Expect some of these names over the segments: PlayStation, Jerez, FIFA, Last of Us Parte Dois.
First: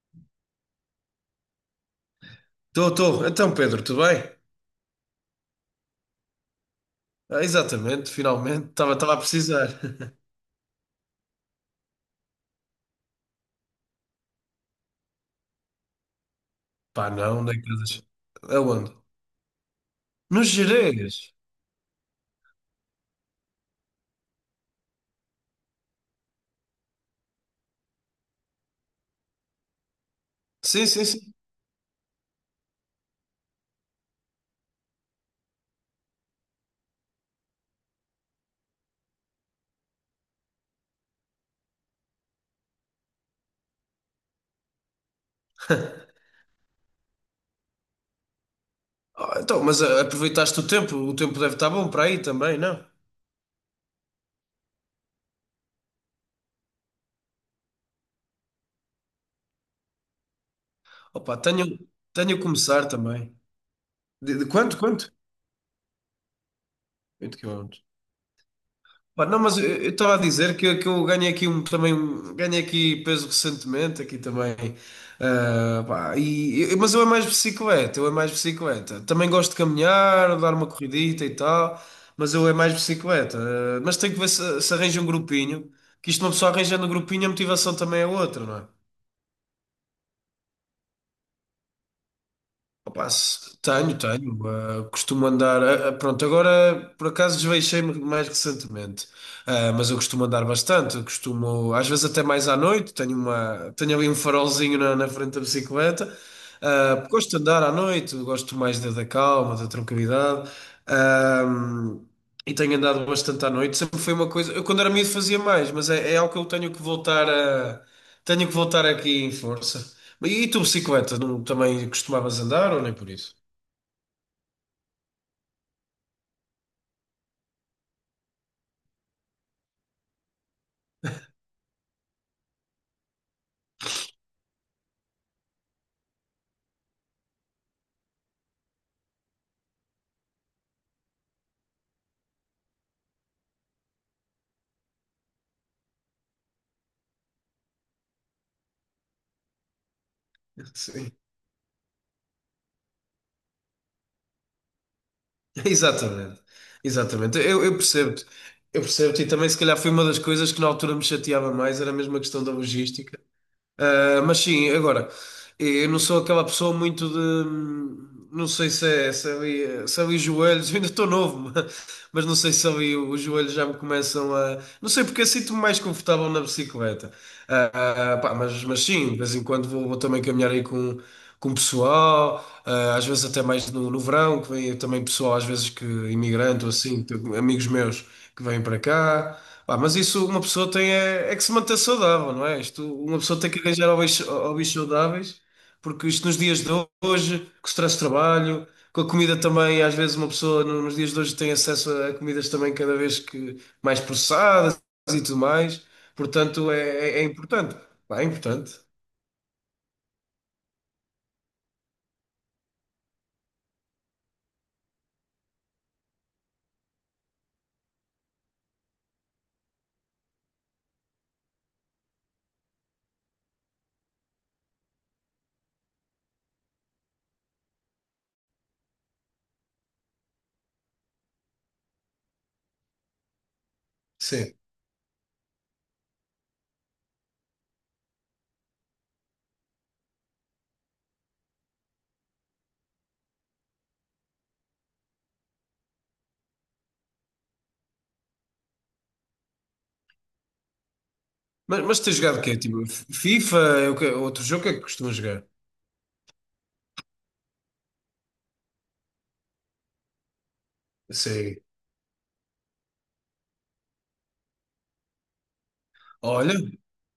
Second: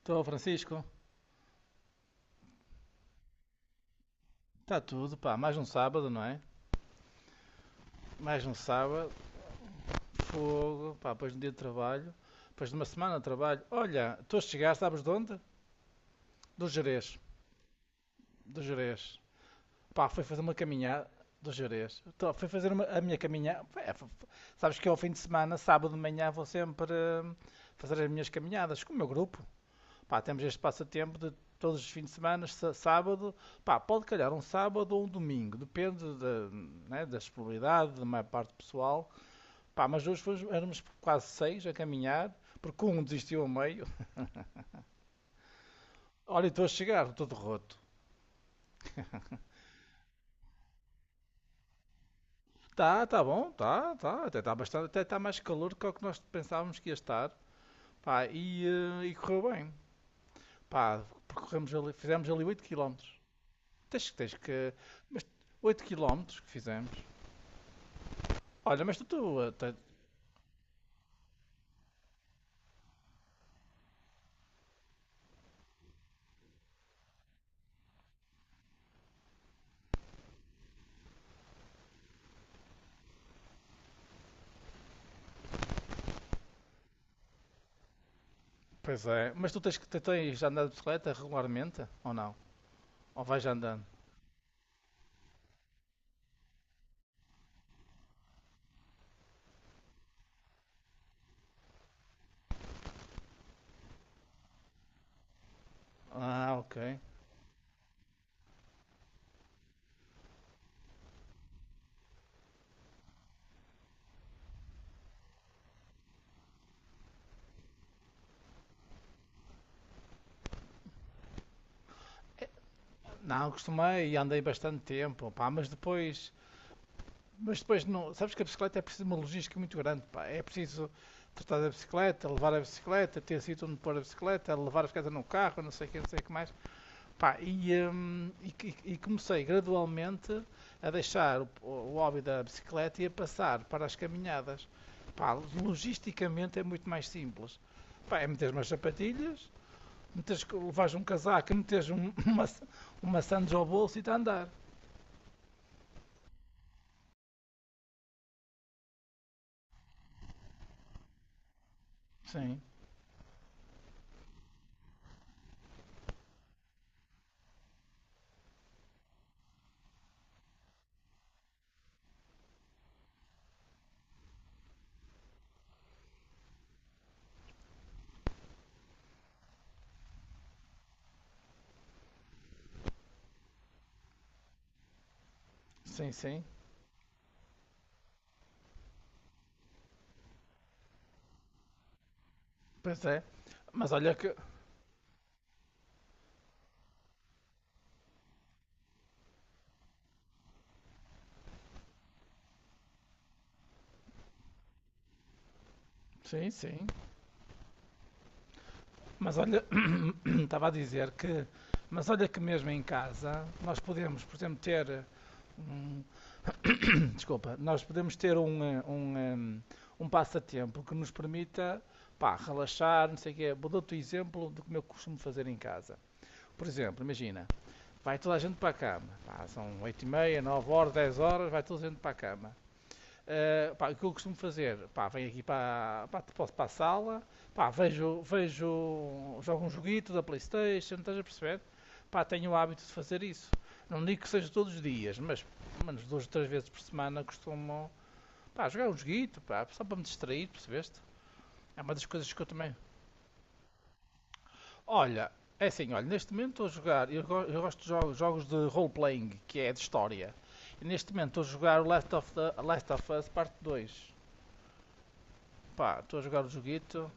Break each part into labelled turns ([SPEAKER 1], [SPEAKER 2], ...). [SPEAKER 1] Estou, Francisco.
[SPEAKER 2] Estou, estou. Então, Pedro, tudo bem?
[SPEAKER 1] Está tudo, pá. Mais um sábado, não é?
[SPEAKER 2] Ah, exatamente,
[SPEAKER 1] Mais um
[SPEAKER 2] finalmente. Estava,
[SPEAKER 1] sábado.
[SPEAKER 2] estava a precisar.
[SPEAKER 1] Fogo, pá. Depois de um dia de trabalho. Depois de uma semana de trabalho. Olha, estou a chegar, sabes de onde? Do
[SPEAKER 2] Pá,
[SPEAKER 1] Jerez.
[SPEAKER 2] não, nem casas.
[SPEAKER 1] Do
[SPEAKER 2] Aonde?
[SPEAKER 1] Jerez. Pá, fui fazer
[SPEAKER 2] Nos
[SPEAKER 1] uma caminhada
[SPEAKER 2] Gerês.
[SPEAKER 1] do Jerez. Tô, fui fazer a minha caminhada. Sabes que ao fim de semana, sábado de manhã, vou sempre hum, fazer as minhas caminhadas com o meu grupo. Pá, temos este
[SPEAKER 2] Sim, sim,
[SPEAKER 1] passatempo de
[SPEAKER 2] sim.
[SPEAKER 1] todos os fins de semana, sábado, pá, pode calhar um sábado ou um domingo, depende da, né, da disponibilidade da maior parte do pessoal. Pá, mas hoje éramos quase seis a caminhar, porque um desistiu ao meio. Olha, estou a chegar, todo roto.
[SPEAKER 2] Ah, então, mas aproveitaste o tempo. O tempo deve estar bom para aí também, não?
[SPEAKER 1] Tá, tá bom, tá, tá, até está bastante, até está mais calor do que o que nós pensávamos que ia estar. Pá, e correu bem. Pá,
[SPEAKER 2] Opa,
[SPEAKER 1] percorremos
[SPEAKER 2] tenho,
[SPEAKER 1] ali, fizemos
[SPEAKER 2] tenho a
[SPEAKER 1] ali oito
[SPEAKER 2] começar
[SPEAKER 1] quilómetros
[SPEAKER 2] também.
[SPEAKER 1] Tens
[SPEAKER 2] De
[SPEAKER 1] que.
[SPEAKER 2] quanto?
[SPEAKER 1] Mas 8 km que fizemos.
[SPEAKER 2] 8 km.
[SPEAKER 1] Olha, mas tu,
[SPEAKER 2] Pá, não,
[SPEAKER 1] tu,
[SPEAKER 2] mas eu
[SPEAKER 1] eh,
[SPEAKER 2] eu estava a dizer que eu ganhei aqui ganhei aqui peso recentemente aqui também. Ah, pá, mas eu é mais bicicleta também gosto de caminhar, dar uma corridita e tal, mas eu é mais bicicleta. Ah, mas tenho que ver se arranja um grupinho, que isto, uma pessoa arranjando um grupinho, a motivação também é outra, não é?
[SPEAKER 1] Pois é, mas tu tens andado de bicicleta regularmente ou não?
[SPEAKER 2] Opa,
[SPEAKER 1] Ou vais andando?
[SPEAKER 2] tenho. Costumo andar. Pronto, agora por acaso desveixei-me mais recentemente. Ah, mas eu costumo andar bastante. Eu costumo, às vezes até mais à noite. Tenho ali um farolzinho na, frente da bicicleta.
[SPEAKER 1] Ah, ok.
[SPEAKER 2] Ah, gosto de andar à noite. Gosto mais da calma, da tranquilidade. Ah, e tenho andado bastante à noite. Sempre foi uma coisa. Eu quando era miúdo fazia mais, mas é algo que eu tenho que voltar a. Tenho que voltar aqui em força. E tu, bicicleta, não, também costumavas andar ou nem por isso?
[SPEAKER 1] Não, costumei e andei bastante tempo, pá, mas depois não, sabes que a bicicleta é preciso uma logística muito grande, pá. É preciso tratar da bicicleta, levar a bicicleta, ter sítio onde pôr a bicicleta, levar a bicicleta no carro, não sei o que, não sei o que mais. Pá, e comecei gradualmente a deixar o hobby da bicicleta e a passar para as caminhadas. Pá, logisticamente é muito mais simples. Pá, é meter umas sapatilhas, meteres, levares um
[SPEAKER 2] Sim.
[SPEAKER 1] casaco, meteres uma sandes ao bolso e está a andar.
[SPEAKER 2] Exatamente. Exatamente. Eu percebo-te. Eu percebo-te. E também, se calhar, foi uma das coisas que na altura me chateava mais, era mesmo a questão da
[SPEAKER 1] Sim,
[SPEAKER 2] logística. Ah, mas sim, agora. Eu não sou aquela pessoa muito de. Não sei se é ali, se é ali os joelhos, eu ainda estou novo, mas não sei se ali os joelhos já me começam a. Não sei porque eu sinto-me mais confortável na bicicleta. Pá, mas sim, de vez em quando vou também caminhar aí com o pessoal, às vezes até mais no verão, que vem também pessoal, às vezes que
[SPEAKER 1] sim, sim.
[SPEAKER 2] imigrante ou assim, tenho amigos meus que vêm para cá. Pá, mas isso uma pessoa tem é que se manter saudável, não é? Isto,
[SPEAKER 1] Pois
[SPEAKER 2] uma
[SPEAKER 1] é.
[SPEAKER 2] pessoa tem que arranjar
[SPEAKER 1] Mas olha
[SPEAKER 2] hobbies,
[SPEAKER 1] que.
[SPEAKER 2] hobbies saudáveis, porque isto nos dias de hoje, com o stress de trabalho, com a comida também, às vezes uma pessoa nos dias de hoje tem acesso a comidas também cada vez que mais processadas e tudo mais.
[SPEAKER 1] Sim,
[SPEAKER 2] Portanto, é,
[SPEAKER 1] sim.
[SPEAKER 2] é, é importante. Pá, é importante.
[SPEAKER 1] Mas olha. Estava a dizer que. Mas olha que mesmo em casa nós podemos, por exemplo, um, desculpa, nós podemos ter um passatempo que nos permita, pá, relaxar, não sei o quê. Vou dar-te o exemplo do que eu costumo fazer em casa. Por exemplo, imagina, vai toda a gente para a cama. Pá, são 8h30, 9h, 10h, vai toda a gente para a cama. Pá, o que eu costumo
[SPEAKER 2] Sim.
[SPEAKER 1] fazer? Pá, venho aqui para, pá, posso para a sala, pá, jogo um joguito da Playstation, estás a perceber? Pá, tenho o hábito de fazer isso. Não digo que seja todos os dias, mas menos duas ou três vezes por semana costumo, pá, jogar um joguito, pá, só para me distrair, percebeste? É
[SPEAKER 2] Mas,
[SPEAKER 1] uma
[SPEAKER 2] mas
[SPEAKER 1] das
[SPEAKER 2] tens
[SPEAKER 1] coisas
[SPEAKER 2] jogado
[SPEAKER 1] que
[SPEAKER 2] o
[SPEAKER 1] eu
[SPEAKER 2] quê?
[SPEAKER 1] também.
[SPEAKER 2] Tipo, FIFA? É o quê? Outro jogo que é que costumas
[SPEAKER 1] Olha,
[SPEAKER 2] jogar?
[SPEAKER 1] é assim, olha, neste momento estou a jogar, eu gosto de jogos, jogos de role-playing, que é de história. E neste momento estou a
[SPEAKER 2] Sim.
[SPEAKER 1] jogar o Last of Us Parte dois. Pá, estou a jogar o
[SPEAKER 2] Olha,
[SPEAKER 1] joguito.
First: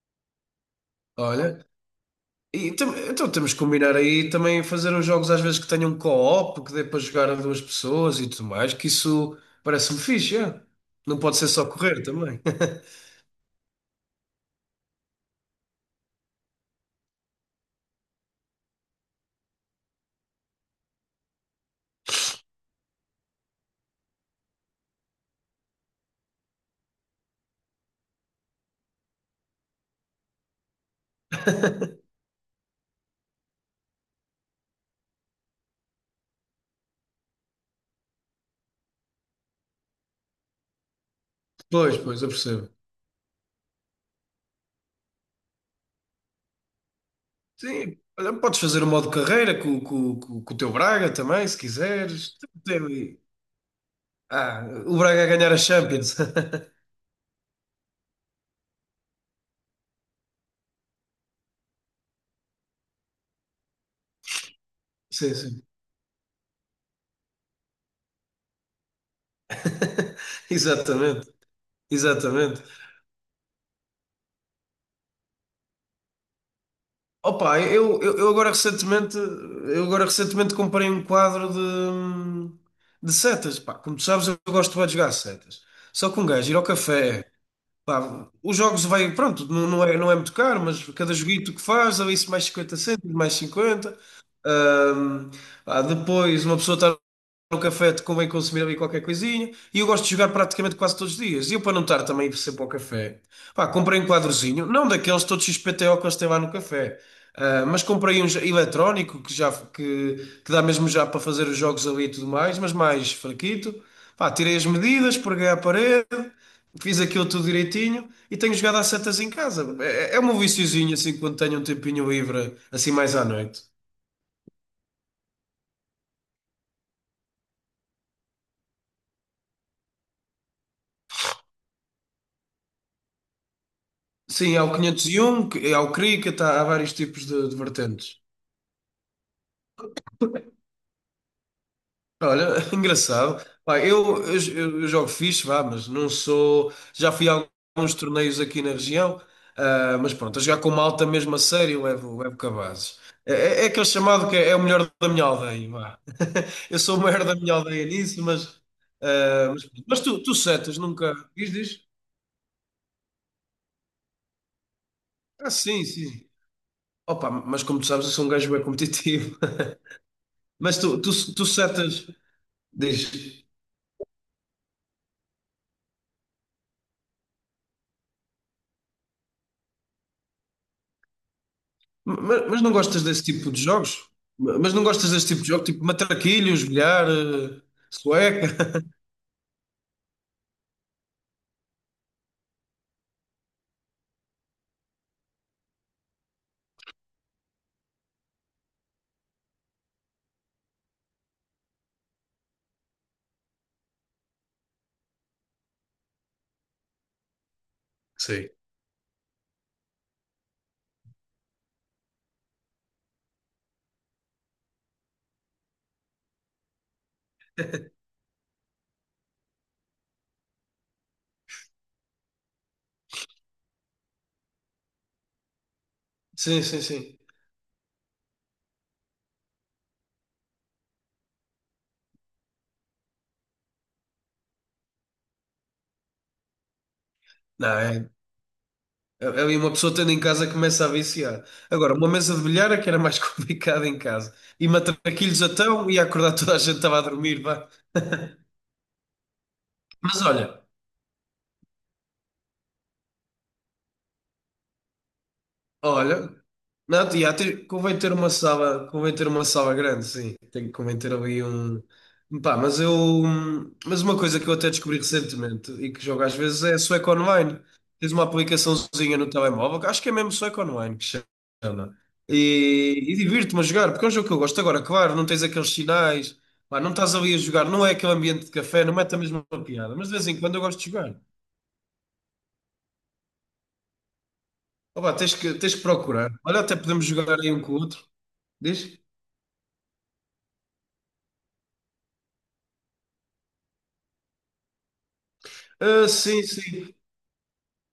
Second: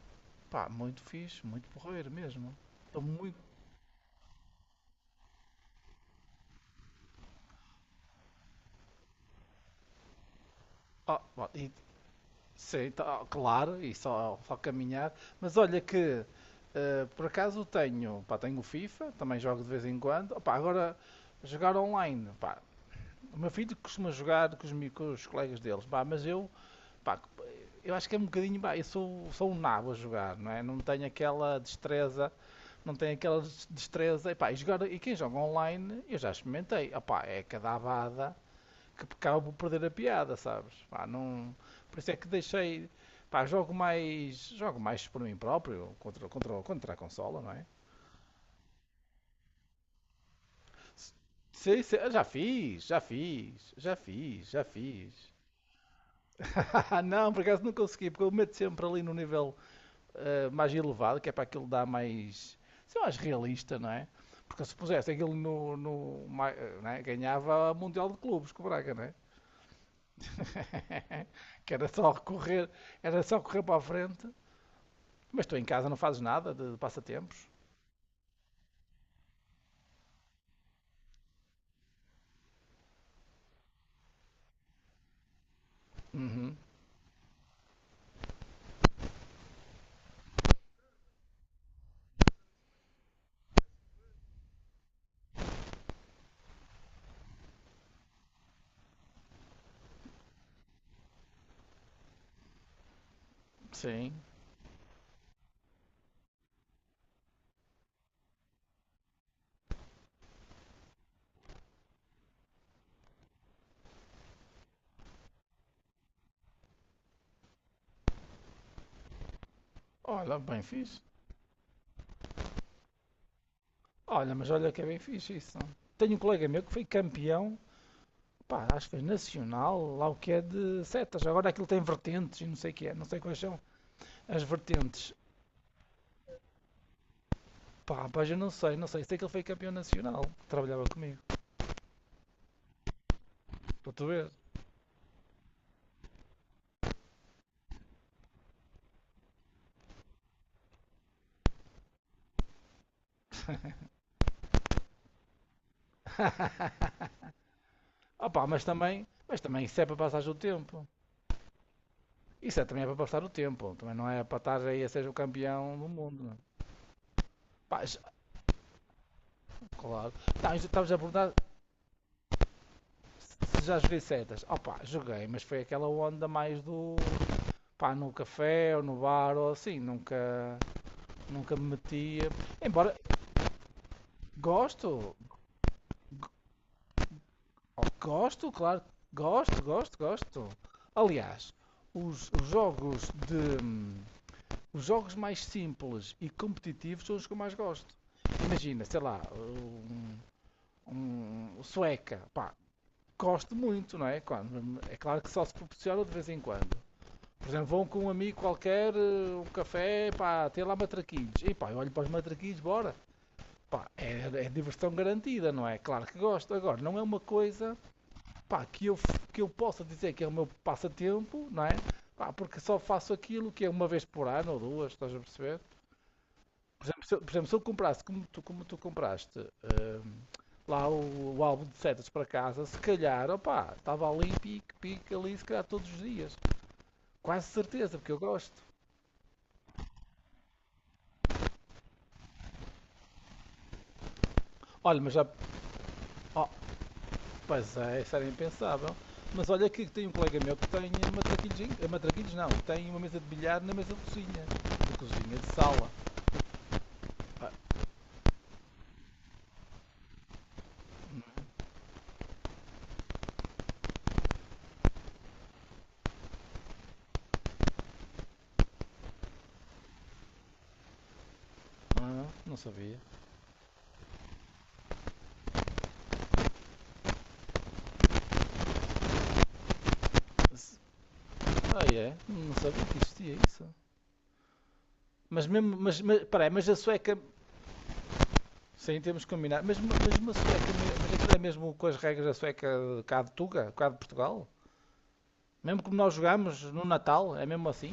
[SPEAKER 1] Pá, muito fixe,
[SPEAKER 2] olha.
[SPEAKER 1] muito porreiro mesmo.
[SPEAKER 2] E
[SPEAKER 1] Estou
[SPEAKER 2] então
[SPEAKER 1] muito.
[SPEAKER 2] temos que combinar aí também fazer uns jogos às vezes que tenham co-op, que dê para jogar a duas pessoas e tudo mais, que isso parece-me fixe, é? Não
[SPEAKER 1] Ah,
[SPEAKER 2] pode
[SPEAKER 1] bom,
[SPEAKER 2] ser só
[SPEAKER 1] e,
[SPEAKER 2] correr também.
[SPEAKER 1] sim, tá, claro, e só caminhar. Mas olha que, por acaso tenho, pá, tenho o FIFA, também jogo de vez em quando. Opá, agora, jogar online, pá, o meu filho costuma jogar com os colegas deles, pá, mas eu, pá, eu acho que é um bocadinho, pá, eu sou um nabo a jogar, não é? Não tenho aquela destreza, não tenho aquela destreza, e pá, e, jogar, e quem joga online, eu já experimentei, opá, é cada abada. Que acabo por perder a piada, sabes? Pá, não.
[SPEAKER 2] Pois,
[SPEAKER 1] Por isso é
[SPEAKER 2] pois,
[SPEAKER 1] que
[SPEAKER 2] eu percebo.
[SPEAKER 1] deixei. Pá, jogo mais. Jogo mais por mim próprio, contra a consola, não é?
[SPEAKER 2] Sim, olha, podes fazer o modo carreira com o teu Braga também, se
[SPEAKER 1] Sei, sei, já
[SPEAKER 2] quiseres.
[SPEAKER 1] fiz, já
[SPEAKER 2] Tem-
[SPEAKER 1] fiz, já fiz, já
[SPEAKER 2] Ah, o Braga a
[SPEAKER 1] fiz.
[SPEAKER 2] ganhar a Champions.
[SPEAKER 1] Não, por acaso não consegui, porque eu meto sempre ali no nível, mais elevado, que é para aquilo dar mais. Sei lá, mais realista, não é? Porque se pusesse aquilo
[SPEAKER 2] Sim, sim.
[SPEAKER 1] não é? Ganhava o Mundial de Clubes com o Braga, não é?
[SPEAKER 2] Exatamente,
[SPEAKER 1] Que
[SPEAKER 2] exatamente.
[SPEAKER 1] era só correr para a frente. Mas tu em casa não fazes nada de passatempos?
[SPEAKER 2] Opa, eu agora recentemente comprei um quadro de setas. Pá, como tu sabes, eu gosto bué de jogar setas. Só que um gajo ir
[SPEAKER 1] Uhum,
[SPEAKER 2] ao café, pá, os jogos vai, pronto, não, não é muito caro, mas cada joguito que faz, ou isso mais 50 cêntimos, mais 50. Ahm, Pá, depois uma pessoa está no café, te convém consumir ali qualquer coisinha. E eu gosto de jogar praticamente quase todos os dias. E eu, para não estar também sempre ao café, pá, comprei um
[SPEAKER 1] sim.
[SPEAKER 2] quadrozinho, não daqueles todos XPTO que eles têm lá no café, mas comprei um eletrónico que já que dá mesmo já para fazer os jogos ali e tudo mais, mas mais fraquito. Pá, tirei as medidas, preguei à parede, fiz aquilo tudo direitinho e tenho jogado às setas em casa. É
[SPEAKER 1] Olha,
[SPEAKER 2] um
[SPEAKER 1] bem
[SPEAKER 2] viciozinho
[SPEAKER 1] fixe.
[SPEAKER 2] assim quando tenho um tempinho livre, assim mais à noite.
[SPEAKER 1] Olha, mas olha que é bem fixe isso. Tenho um colega meu que foi campeão, pá, acho que foi nacional, lá o que é de setas. Agora aquilo tem vertentes e não sei o que é, não sei quais são as
[SPEAKER 2] Sim, há o
[SPEAKER 1] vertentes.
[SPEAKER 2] 501, há o cricket, há vários tipos de
[SPEAKER 1] Pá,
[SPEAKER 2] vertentes.
[SPEAKER 1] pois eu não sei, não sei. Sei que ele foi campeão nacional, que trabalhava comigo,
[SPEAKER 2] Olha, engraçado. Pá,
[SPEAKER 1] para tu
[SPEAKER 2] eu,
[SPEAKER 1] ver.
[SPEAKER 2] eu, eu jogo fixe, vá, mas não sou. Já fui a alguns torneios aqui na região, mas pronto, a jogar com malta mesmo a sério, levo cabazes. É aquele chamado que é o melhor da minha aldeia, vá. Eu sou o maior da minha aldeia nisso,
[SPEAKER 1] Ah, pá,
[SPEAKER 2] mas.
[SPEAKER 1] mas também,
[SPEAKER 2] Mas,
[SPEAKER 1] isso é para
[SPEAKER 2] mas tu,
[SPEAKER 1] passar o
[SPEAKER 2] tu setas,
[SPEAKER 1] tempo.
[SPEAKER 2] nunca. Diz, diz?
[SPEAKER 1] Isso também é para passar o tempo, também não é para estar aí a ser o
[SPEAKER 2] Ah,
[SPEAKER 1] campeão
[SPEAKER 2] sim,
[SPEAKER 1] do mundo.
[SPEAKER 2] sim.
[SPEAKER 1] Não é?
[SPEAKER 2] Opa, mas como
[SPEAKER 1] Pá,
[SPEAKER 2] tu sabes, eu sou um gajo bem competitivo.
[SPEAKER 1] claro. Tá, então,
[SPEAKER 2] Mas
[SPEAKER 1] estavas a
[SPEAKER 2] tu, tu,
[SPEAKER 1] perguntar.
[SPEAKER 2] tu setas. Diz,
[SPEAKER 1] Se já joguei setas, opá, joguei, mas foi aquela onda mais do, pá, no café ou no bar ou assim, nunca, nunca me metia.
[SPEAKER 2] mas não
[SPEAKER 1] Embora
[SPEAKER 2] gostas desse tipo de jogos? Mas não gostas
[SPEAKER 1] gosto,
[SPEAKER 2] desse tipo de jogo? Tipo matraquilhos, bilhar,
[SPEAKER 1] gosto,
[SPEAKER 2] sueca?
[SPEAKER 1] claro, gosto, gosto, gosto. Aliás, os, os jogos de os jogos mais simples e competitivos são os que eu mais gosto. Imagina, sei lá, um, um sueca, pá, gosto muito, não é? Claro, é claro que só se proporciona de vez em quando. Por exemplo, vão com um amigo
[SPEAKER 2] Sim.
[SPEAKER 1] qualquer, um café, pá, tem lá matraquilhos. E pá, eu olho para os matraquilhos, bora. Pá, é diversão garantida, não é? Claro que gosto. Agora, não é uma coisa, pá, que eu possa dizer que é o meu passatempo, não é? Pá, porque só faço aquilo que é uma vez por ano ou duas, estás a perceber?
[SPEAKER 2] Sim, sim,
[SPEAKER 1] Por exemplo, se
[SPEAKER 2] sim.
[SPEAKER 1] eu, por exemplo, se eu comprasse, como tu compraste, lá o álbum de setas para casa, se calhar, opá, estava ali, pique, pique, ali, se calhar todos os dias. Quase
[SPEAKER 2] Não,
[SPEAKER 1] certeza,
[SPEAKER 2] é,
[SPEAKER 1] porque eu gosto.
[SPEAKER 2] é, é uma pessoa tendo em casa começa a viciar. Agora, uma mesa de bilhar é que era mais complicada em casa. E
[SPEAKER 1] Olha, mas já,
[SPEAKER 2] matraquilhos então, ia acordar
[SPEAKER 1] oh,
[SPEAKER 2] toda a gente estava a dormir, vá.
[SPEAKER 1] pois é, isso era impensável. Mas olha que tem um
[SPEAKER 2] Mas
[SPEAKER 1] colega meu
[SPEAKER 2] olha.
[SPEAKER 1] que tem matraquilhos, matraquilhos não, tem uma mesa de bilhar na mesa de cozinha. De cozinha, de sala.
[SPEAKER 2] Olha, não, tia,
[SPEAKER 1] Ah,
[SPEAKER 2] ter, convém ter uma sala, convém ter uma sala grande, sim. Tem que convém ter ali um. Pá, mas eu. Mas uma coisa que eu até descobri recentemente e que jogo às vezes é Sueco Online. Tens uma aplicaçãozinha no telemóvel, que acho que é mesmo Sueco Online que se chama.
[SPEAKER 1] ah, não sabia.
[SPEAKER 2] E divirto-me a jogar, porque é um jogo que eu gosto. Agora, claro, não tens aqueles sinais, pá, não estás ali a jogar, não é aquele ambiente de café, não mete a mesma piada, mas de vez em quando eu
[SPEAKER 1] S-
[SPEAKER 2] gosto de jogar.
[SPEAKER 1] Ah, é? Não sabia que existia isso.
[SPEAKER 2] Ó pá, tens
[SPEAKER 1] Mas
[SPEAKER 2] que,
[SPEAKER 1] mesmo,
[SPEAKER 2] tens que
[SPEAKER 1] mas, mas,
[SPEAKER 2] procurar.
[SPEAKER 1] peraí,
[SPEAKER 2] Olha,
[SPEAKER 1] mas
[SPEAKER 2] até
[SPEAKER 1] a
[SPEAKER 2] podemos
[SPEAKER 1] sueca,
[SPEAKER 2] jogar aí um com o outro. Diz?
[SPEAKER 1] sim, temos que combinar, mas uma sueca, mas aquilo é mesmo com as regras da sueca cá de Tuga, cá de Portugal? Mesmo como
[SPEAKER 2] Ah,
[SPEAKER 1] nós
[SPEAKER 2] sim,
[SPEAKER 1] jogámos no
[SPEAKER 2] sim.
[SPEAKER 1] Natal, é mesmo assim?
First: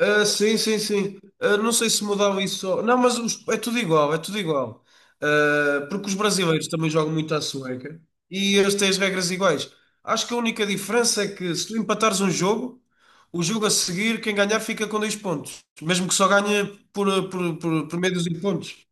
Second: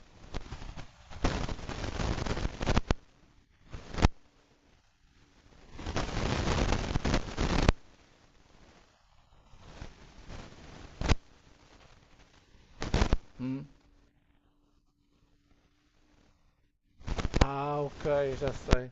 [SPEAKER 2] Ah, sim, sim, sim. Ah, não sei se mudava isso. Não, mas é tudo igual, é tudo igual. Ah, porque os brasileiros também jogam muito à sueca e eles têm as regras iguais. Acho que a única diferença é que se tu empatares um jogo, o jogo
[SPEAKER 1] Hum.
[SPEAKER 2] a seguir, quem ganhar fica com 2 pontos. Mesmo que só ganhe por, por,
[SPEAKER 1] Ah,
[SPEAKER 2] por, por
[SPEAKER 1] ok,
[SPEAKER 2] meio dos
[SPEAKER 1] já
[SPEAKER 2] pontos.
[SPEAKER 1] sei.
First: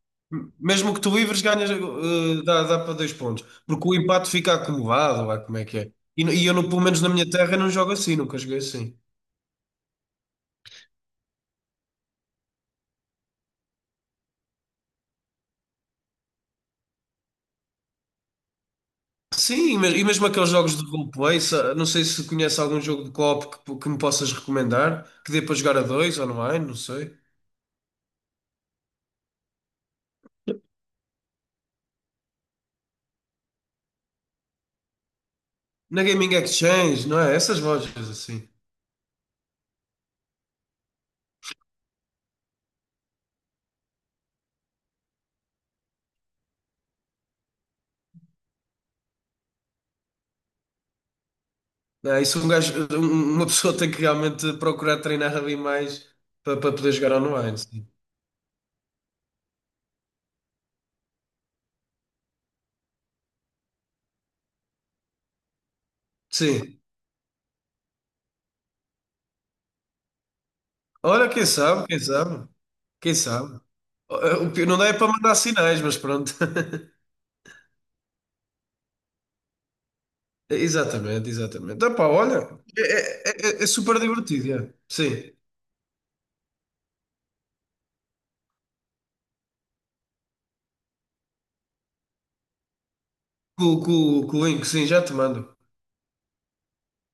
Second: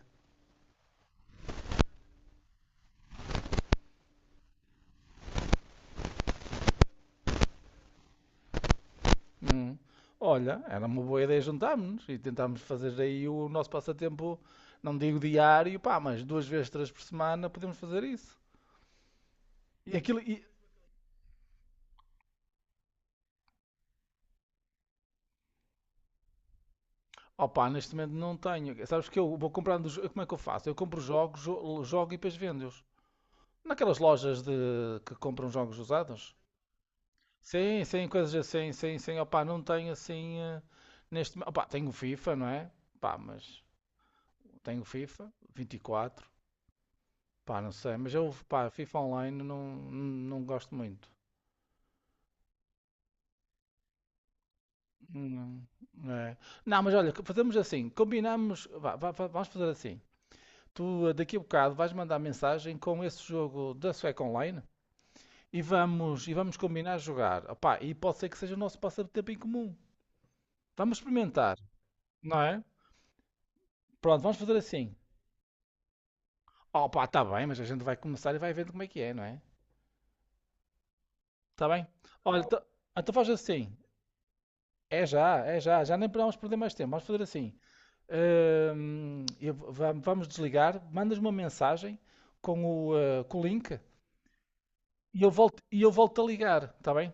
[SPEAKER 2] Mesmo que tu livres, ganhas, dá para 2 pontos. Porque o empate fica acumulado, lá como é que é. E eu, pelo menos na minha terra, não jogo assim, nunca joguei assim.
[SPEAKER 1] Hum. Olha, era uma boa ideia juntarmos e tentarmos fazer aí o nosso passatempo, não digo diário, pá, mas duas vezes, três por semana podemos fazer isso.
[SPEAKER 2] Sim,
[SPEAKER 1] E
[SPEAKER 2] e
[SPEAKER 1] aquilo,
[SPEAKER 2] mesmo
[SPEAKER 1] e,
[SPEAKER 2] aqueles jogos de roleplay, não sei se conhece algum jogo de co-op que me possas recomendar, que dê para jogar a dois online, não sei.
[SPEAKER 1] opá, neste momento não tenho. Sabes que eu vou comprando, como é que eu faço? Eu compro jogos, jogo e depois vendo-os. Naquelas lojas de que compram jogos
[SPEAKER 2] Na Gaming
[SPEAKER 1] usados.
[SPEAKER 2] Exchange, não é? Essas
[SPEAKER 1] Sim, sim,
[SPEAKER 2] lojas
[SPEAKER 1] coisas
[SPEAKER 2] assim.
[SPEAKER 1] assim, sim, sim, opá, não tenho assim, opá, tenho o FIFA, não é? Pá, mas tenho o FIFA 24. Pá, não sei, mas eu, pá, FIFA Online não, não gosto muito.
[SPEAKER 2] Não é? Isso um gajo, uma pessoa tem que realmente procurar treinar ali
[SPEAKER 1] Não,
[SPEAKER 2] mais
[SPEAKER 1] é.
[SPEAKER 2] para
[SPEAKER 1] Não,
[SPEAKER 2] poder
[SPEAKER 1] mas olha,
[SPEAKER 2] jogar
[SPEAKER 1] fazemos
[SPEAKER 2] online. Sim.
[SPEAKER 1] assim, combinamos, vá, vá, vá, vamos fazer assim. Tu, daqui a bocado vais mandar mensagem com esse jogo da Sueca Online e vamos,
[SPEAKER 2] Sim.
[SPEAKER 1] combinar jogar. Opá, e pode ser que seja o nosso passatempo em comum. Vamos
[SPEAKER 2] Olha, quem
[SPEAKER 1] experimentar,
[SPEAKER 2] sabe, quem
[SPEAKER 1] não
[SPEAKER 2] sabe,
[SPEAKER 1] é?
[SPEAKER 2] quem sabe.
[SPEAKER 1] Pronto, vamos
[SPEAKER 2] O
[SPEAKER 1] fazer
[SPEAKER 2] pior não dá é
[SPEAKER 1] assim.
[SPEAKER 2] para mandar sinais, mas pronto.
[SPEAKER 1] Oh, pá, tá bem, mas a gente vai começar e vai vendo como é que é, não é?
[SPEAKER 2] Exatamente,
[SPEAKER 1] Tá
[SPEAKER 2] exatamente.
[SPEAKER 1] bem?
[SPEAKER 2] Epá,
[SPEAKER 1] Olha,
[SPEAKER 2] olha,
[SPEAKER 1] então
[SPEAKER 2] é,
[SPEAKER 1] então faz
[SPEAKER 2] é- é- é
[SPEAKER 1] assim.
[SPEAKER 2] super divertido, é. Sim.
[SPEAKER 1] É já, já nem podemos perder mais tempo. Vamos fazer assim. Eu vamos desligar. Mandas uma mensagem com o link
[SPEAKER 2] Com o link, sim, já te
[SPEAKER 1] e eu
[SPEAKER 2] mando.
[SPEAKER 1] volto, a ligar, está bem?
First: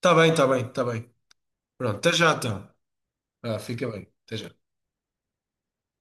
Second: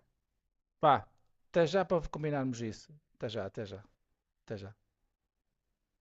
[SPEAKER 2] Tá bem, tá bem, tá
[SPEAKER 1] Vá,
[SPEAKER 2] bem.
[SPEAKER 1] até já
[SPEAKER 2] Pronto,
[SPEAKER 1] para
[SPEAKER 2] até já
[SPEAKER 1] combinarmos
[SPEAKER 2] então.
[SPEAKER 1] isso. Até já,
[SPEAKER 2] Ah,
[SPEAKER 1] até já,
[SPEAKER 2] fica bem, até já.
[SPEAKER 1] até já.